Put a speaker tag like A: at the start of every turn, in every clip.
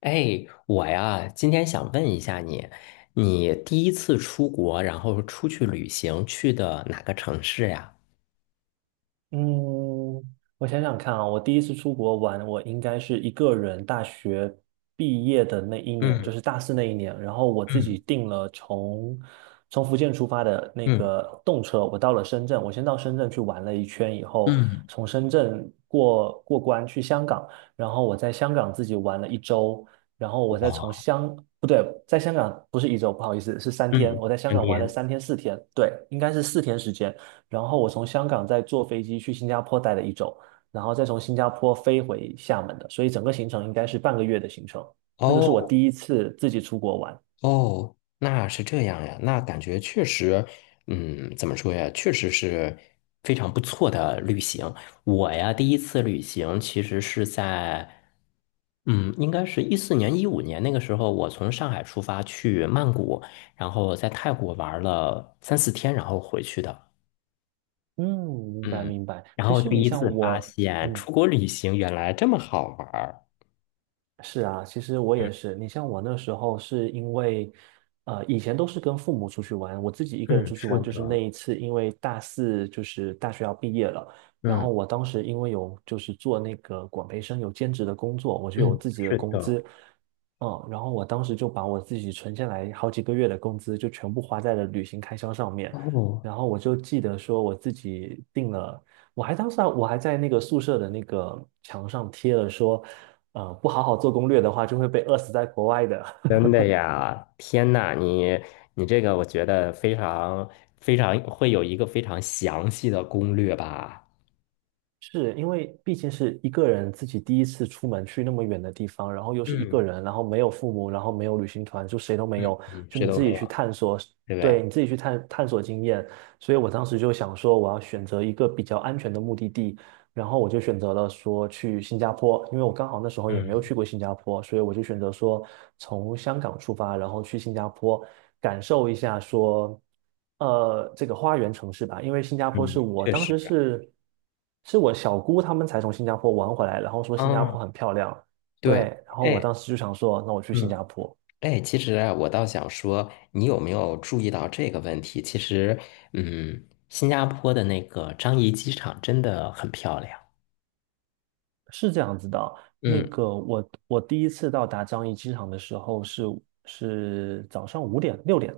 A: 哎，我呀，今天想问一下你，你第一次出国，然后出去旅行，去的哪个城市呀？
B: 嗯，我想想看啊，我第一次出国玩，我应该是一个人大学毕业的那一年，就
A: 嗯
B: 是大四那一年，然后我自己
A: 嗯
B: 订了从福建出发的那
A: 嗯
B: 个动车，我到了深圳，我先到深圳去玩了一圈以后，
A: 嗯，
B: 从深圳过关去香港，然后我在香港自己玩了一周，然后我再从
A: 哇，
B: 香，不对，在香港不是一周，不好意思，是三天，
A: 嗯，
B: 我在香
A: 天
B: 港玩了
A: 天
B: 三天四天，对，应该是四天时间。然后我从香港再坐飞机去新加坡待了一周，然后再从新加坡飞回厦门的，所以整个行程应该是半个月的行程。那个是我
A: 哦。
B: 第一次自己出国玩。
A: 哦，那是这样呀，那感觉确实，嗯，怎么说呀，确实是非常不错的旅行。我呀，第一次旅行其实是在，嗯，应该是14年、15年那个时候，我从上海出发去曼谷，然后在泰国玩了3、4天，然后回去的。
B: 嗯，明白
A: 嗯，
B: 明白。
A: 然
B: 其
A: 后
B: 实
A: 第
B: 你
A: 一
B: 像
A: 次发
B: 我，
A: 现
B: 嗯，
A: 出国旅行原来这么好玩儿。
B: 是啊，其实我
A: 嗯
B: 也是。你像我那时候是因为，以前都是跟父母出去玩，我自己一个人
A: 嗯，
B: 出去
A: 是
B: 玩，就是
A: 的，
B: 那一次，因为大四就是大学要毕业了，然
A: 嗯
B: 后我当时因为有就是做那个管培生有兼职的工作，我就有
A: 嗯，
B: 自己的
A: 是
B: 工
A: 的。
B: 资，然后我当时就把我自己存下来好几个月的工资就全部花在了旅行开销上面，
A: 哦，
B: 然后我就记得说我自己订了。我还当时啊我还在那个宿舍的那个墙上贴了说，不好好做攻略的话，就会被饿死在国外的。
A: 天呐，你这个我觉得非常非常会有一个非常详细的攻略吧？
B: 是因为毕竟是一个人自己第一次出门去那么远的地方，然后又是一个
A: 嗯
B: 人，然后没有父母，然后没有旅行团，就谁都没
A: 嗯
B: 有，
A: 嗯
B: 就
A: 这
B: 你
A: 都
B: 自
A: 没
B: 己
A: 有，
B: 去探索，
A: 对不
B: 对，
A: 对？
B: 你自己去探索经验。所以我当时就想说，我要选择一个比较安全的目的地，然后我就选择了说去新加坡，因为我刚好那时候也没有
A: 嗯
B: 去过新加坡，所以我就选择说从香港出发，然后去新加坡感受一下说，这个花园城市吧。因为新加坡
A: 嗯，
B: 是我
A: 确
B: 当
A: 实，
B: 时是我小姑他们才从新加坡玩回来，然后说新加
A: 嗯，
B: 坡很漂亮，对，
A: 对，
B: 然后我
A: 哎，
B: 当时就想说，那我去新
A: 嗯
B: 加坡。
A: 哎，其实啊，我倒想说，你有没有注意到这个问题？其实，嗯，新加坡的那个樟宜机场真的很漂亮。
B: 是这样子的，那
A: 嗯
B: 个我第一次到达樟宜机场的时候是早上五点六点，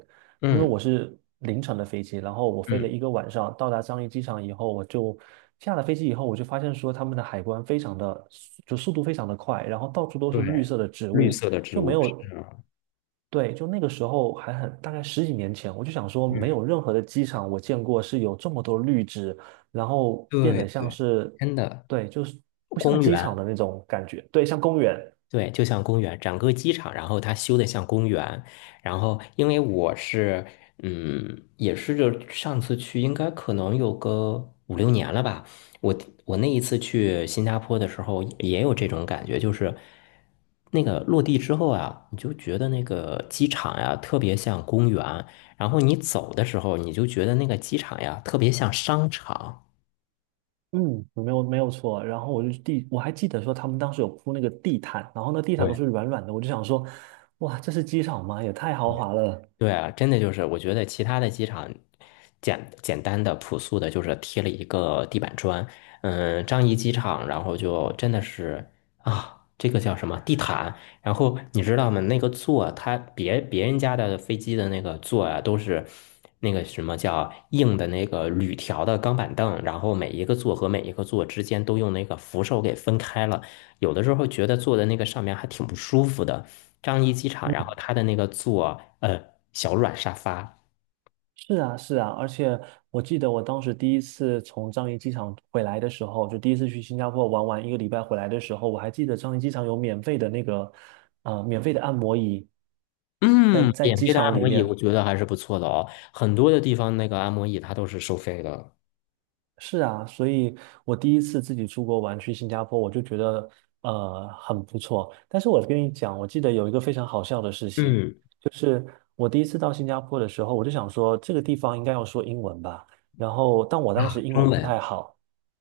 B: 因为
A: 嗯，
B: 我是凌晨的飞机，然后我飞了
A: 嗯，
B: 一个晚上，到达樟宜机场以后，我就下了飞机以后，我就发现说他们的海关非常的就速度非常的快，然后到处都
A: 对，
B: 是绿色的植
A: 绿
B: 物，
A: 色的植
B: 就没
A: 物是
B: 有
A: 啊，
B: 对，就那个时候还很，大概十几年前，我就想说，没有
A: 嗯
B: 任何的机场我见过是有这么多绿植，然后变
A: 对
B: 得像
A: 对，
B: 是，
A: 真的
B: 对，就是不像
A: 公
B: 机场
A: 园。
B: 的那种感觉，对，像公园，
A: 对，就像公园，整个机场，然后它修的像公园。然后，因为我是，嗯，也是就上次去，应该可能有个5、6年了吧。我我那一次去新加坡的时候，也有这种感觉，就是那个落地之后啊，你就觉得那个机场呀，特别像公园。然后你走的时候，你就觉得那个机场呀，特别像商场。
B: 嗯，没有没有错。然后我就地，我还记得说他们当时有铺那个地毯，然后那地毯都
A: 对，
B: 是软软的，我就想说，哇，这是机场吗？也太豪华了。
A: 对啊，真的就是，我觉得其他的机场简单的、朴素的，就是贴了一个地板砖。嗯，樟宜机场，然后就真的是啊，这个叫什么地毯？然后你知道吗？那个座，它别人家的飞机的那个座啊，都是那个什么叫硬的那个铝条的钢板凳，然后每一个座和每一个座之间都用那个扶手给分开了。有的时候觉得坐在那个上面还挺不舒服的。樟宜机场，然后它的那个座，小软沙发，
B: 是啊，是啊，而且我记得我当时第一次从樟宜机场回来的时候，就第一次去新加坡玩完一个礼拜回来的时候，我还记得樟宜机场有免费的那个，免费的按摩椅，在
A: 嗯，
B: 在
A: 免
B: 机
A: 费的按
B: 场里
A: 摩椅，我
B: 面。
A: 觉得还是不错的哦。很多的地方那个按摩椅它都是收费的。
B: 是啊，所以我第一次自己出国玩去新加坡，我就觉得很不错。但是我跟你讲，我记得有一个非常好笑的事情，
A: 嗯
B: 我第一次到新加坡的时候，我就想说这个地方应该要说英文吧，然后但我当时
A: 啊，
B: 英
A: 中
B: 文不太
A: 文，
B: 好。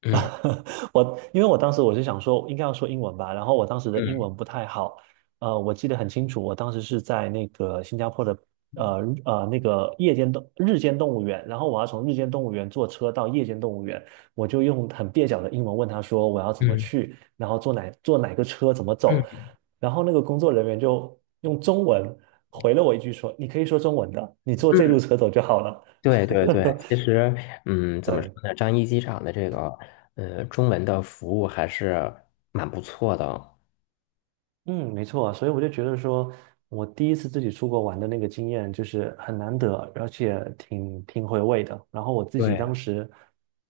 A: 嗯
B: 我因为我当时我是想说应该要说英文吧，然后我当时的英文
A: 嗯
B: 不太好，我记得很清楚，我当时是在那个新加坡的呃那个夜间动日间动物园，然后我要从日间动物园坐车到夜间动物园，我就用很蹩脚的英文问他说我要怎么
A: 嗯
B: 去，然后坐哪个车怎么走，
A: 嗯
B: 然后那个工作人员就用中文回了我一句说你可以说中文的，你坐这路
A: 嗯，
B: 车走就好了，
A: 对对对，其实，嗯，怎么说
B: 对。
A: 呢？樟宜机场的这个，中文的服务还是蛮不错的。
B: 嗯，没错啊，所以我就觉得说，我第一次自己出国玩的那个经验就是很难得，而且挺回味的。然后我自己
A: 对，
B: 当时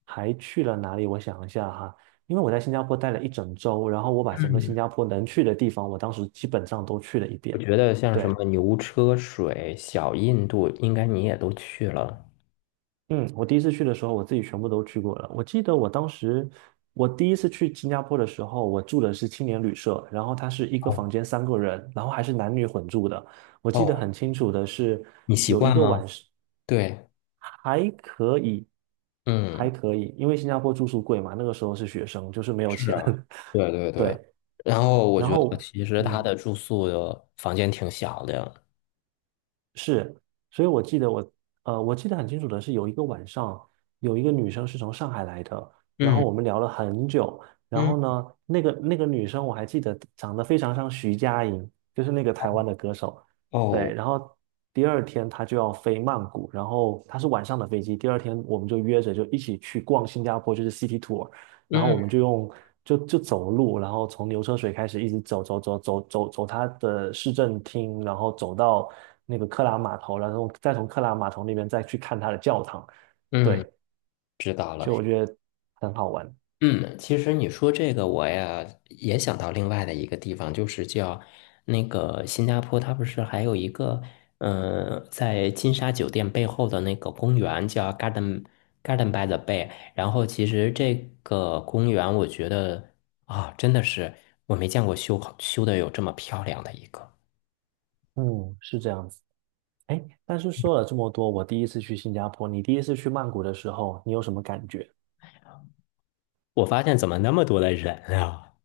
B: 还去了哪里？我想一下哈，因为我在新加坡待了一整周，然后我把整个新
A: 嗯。
B: 加坡能去的地方，我当时基本上都去了一
A: 我
B: 遍。
A: 觉得像什
B: 对，
A: 么牛车水、小印度，应该你也都去了。
B: 嗯，我第一次去的时候，我自己全部都去过了。我记得我当时，我第一次去新加坡的时候，我住的是青年旅社，然后它是一个
A: 哦
B: 房间三个人，然后还是男女混住的。我记得
A: 哦，
B: 很清楚的是，
A: 你习
B: 有一
A: 惯
B: 个
A: 吗？
B: 晚上
A: 对，
B: 还可以，还
A: 嗯，
B: 可以，因为新加坡住宿贵嘛，那个时候是学生，就是没有
A: 是
B: 钱。
A: 啊，对对 对。
B: 对，
A: 然后我
B: 然
A: 觉得
B: 后
A: 其实他
B: 嗯，
A: 的住宿的房间挺小的。
B: 是，所以我记得我，我记得很清楚的是，有一个晚上，有一个女生是从上海来的，然后
A: 嗯
B: 我们聊了很久，然
A: 嗯，
B: 后呢，那个女生我还记得长得非常像徐佳莹，就是那个台湾的歌手，对，
A: 哦，
B: 然后第二天她就要飞曼谷，然后她是晚上的飞机，第二天我们就约着就一起去逛新加坡，就是 City Tour，然后
A: 嗯
B: 我们就用就就走路，然后从牛车水开始一直走走走走走走他的市政厅，然后走到那个克拉码头，然后再从克拉码头那边再去看他的教堂。对，
A: 嗯，知道了。
B: 就我觉得很好玩。
A: 嗯其实你说这个，我呀也想到另外的一个地方，就是叫那个新加坡，它不是还有一个，嗯、在金沙酒店背后的那个公园叫 Garden by the Bay。然后其实这个公园，我觉得啊、真的是我没见过修好修的有这么漂亮的一个。
B: 嗯，是这样子。哎，但是说了这么多，我第一次去新加坡，你第一次去曼谷的时候，你有什么感觉？
A: 我发现怎么那么多的人啊？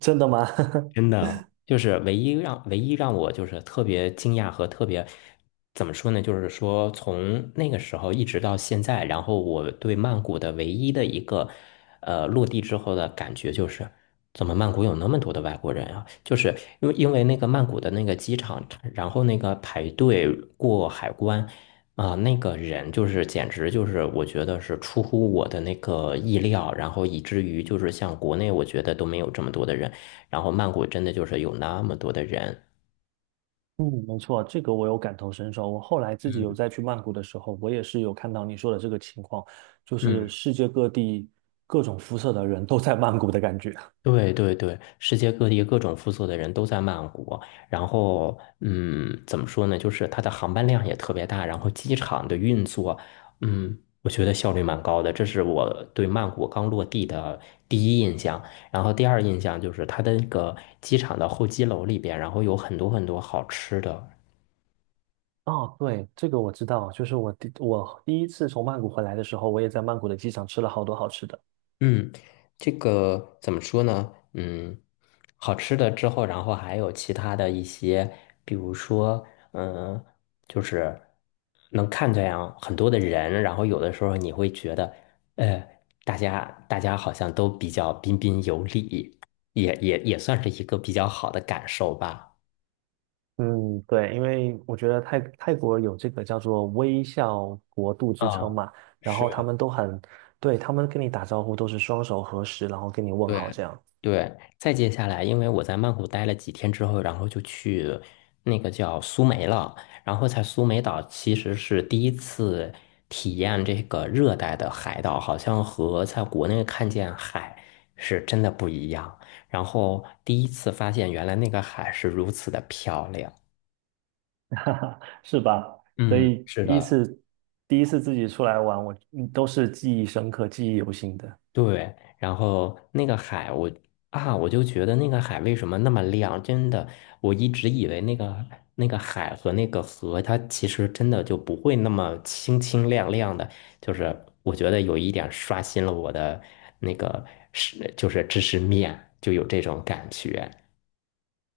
B: 真的吗？
A: 真的就是唯一让我就是特别惊讶和特别怎么说呢？就是说从那个时候一直到现在，然后我对曼谷的唯一的一个落地之后的感觉就是，怎么曼谷有那么多的外国人啊？就是因为那个曼谷的那个机场，然后那个排队过海关啊、那个人就是简直就是我觉得是出乎我的那个意料，然后以至于就是像国内我觉得都没有这么多的人。然后曼谷真的就是有那么多的人。
B: 嗯，没错，这个我有感同身受。我后来自己有
A: 嗯
B: 再去曼谷的时候，我也是有看到你说的这个情况，就是
A: 嗯
B: 世界各地各种肤色的人都在曼谷的感觉。
A: 对对对，世界各地各种肤色的人都在曼谷，然后嗯，怎么说呢？就是它的航班量也特别大，然后机场的运作，嗯，我觉得效率蛮高的，这是我对曼谷刚落地的第一印象。然后第二印象就是它的那个机场的候机楼里边，然后有很多很多好吃的。
B: 哦，对，这个我知道，就是我第一次从曼谷回来的时候，我也在曼谷的机场吃了好多好吃的。
A: 嗯，这个怎么说呢？嗯，好吃的之后，然后还有其他的一些，比如说，嗯，就是能看见啊很多的人，然后有的时候你会觉得，呃，大家好像都比较彬彬有礼，也算是一个比较好的感受吧。
B: 嗯，对，因为我觉得泰国有这个叫做微笑国度之称
A: 啊，
B: 嘛，然后他
A: 是。
B: 们都很，对，他们跟你打招呼都是双手合十，然后跟你问
A: 对。
B: 好这样。
A: 对，再接下来，因为我在曼谷待了几天之后，然后就去那个叫苏梅了，然后在苏梅岛其实是第一次体验这个热带的海岛，好像和在国内看见海是真的不一样。然后第一次发现原来那个海是如此的漂亮。
B: 哈哈，是吧？所
A: 嗯，
B: 以
A: 是
B: 第一
A: 的，
B: 次第一次自己出来玩，我都是记忆深刻、记忆犹新的。
A: 对，然后那个海我，啊，我就觉得那个海为什么那么亮？真的，我一直以为那个海和那个河，它其实真的就不会那么清清亮亮的。就是我觉得有一点刷新了我的那个是，就是知识面，就有这种感觉。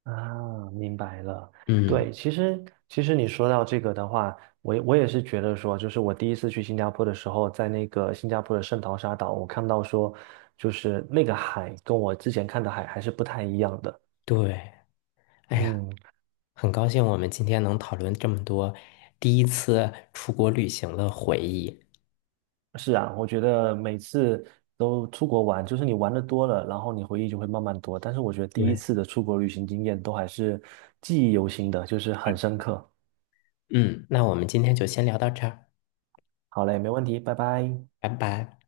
B: 啊，明白了。
A: 嗯，
B: 对，其实你说到这个的话，我也是觉得说，就是我第一次去新加坡的时候，在那个新加坡的圣淘沙岛，我看到说，就是那个海跟我之前看的海还是不太一样的。
A: 对，哎呀，
B: 嗯，
A: 很高兴我们今天能讨论这么多第一次出国旅行的回忆。
B: 是啊，我觉得每次都出国玩，就是你玩的多了，然后你回忆就会慢慢多。但是我觉得第一
A: 对，
B: 次的出国旅行经验都还是记忆犹新的，就是很深刻。
A: 嗯，那我们今天就先聊到这儿。
B: 好嘞，没问题，拜拜。
A: 拜拜。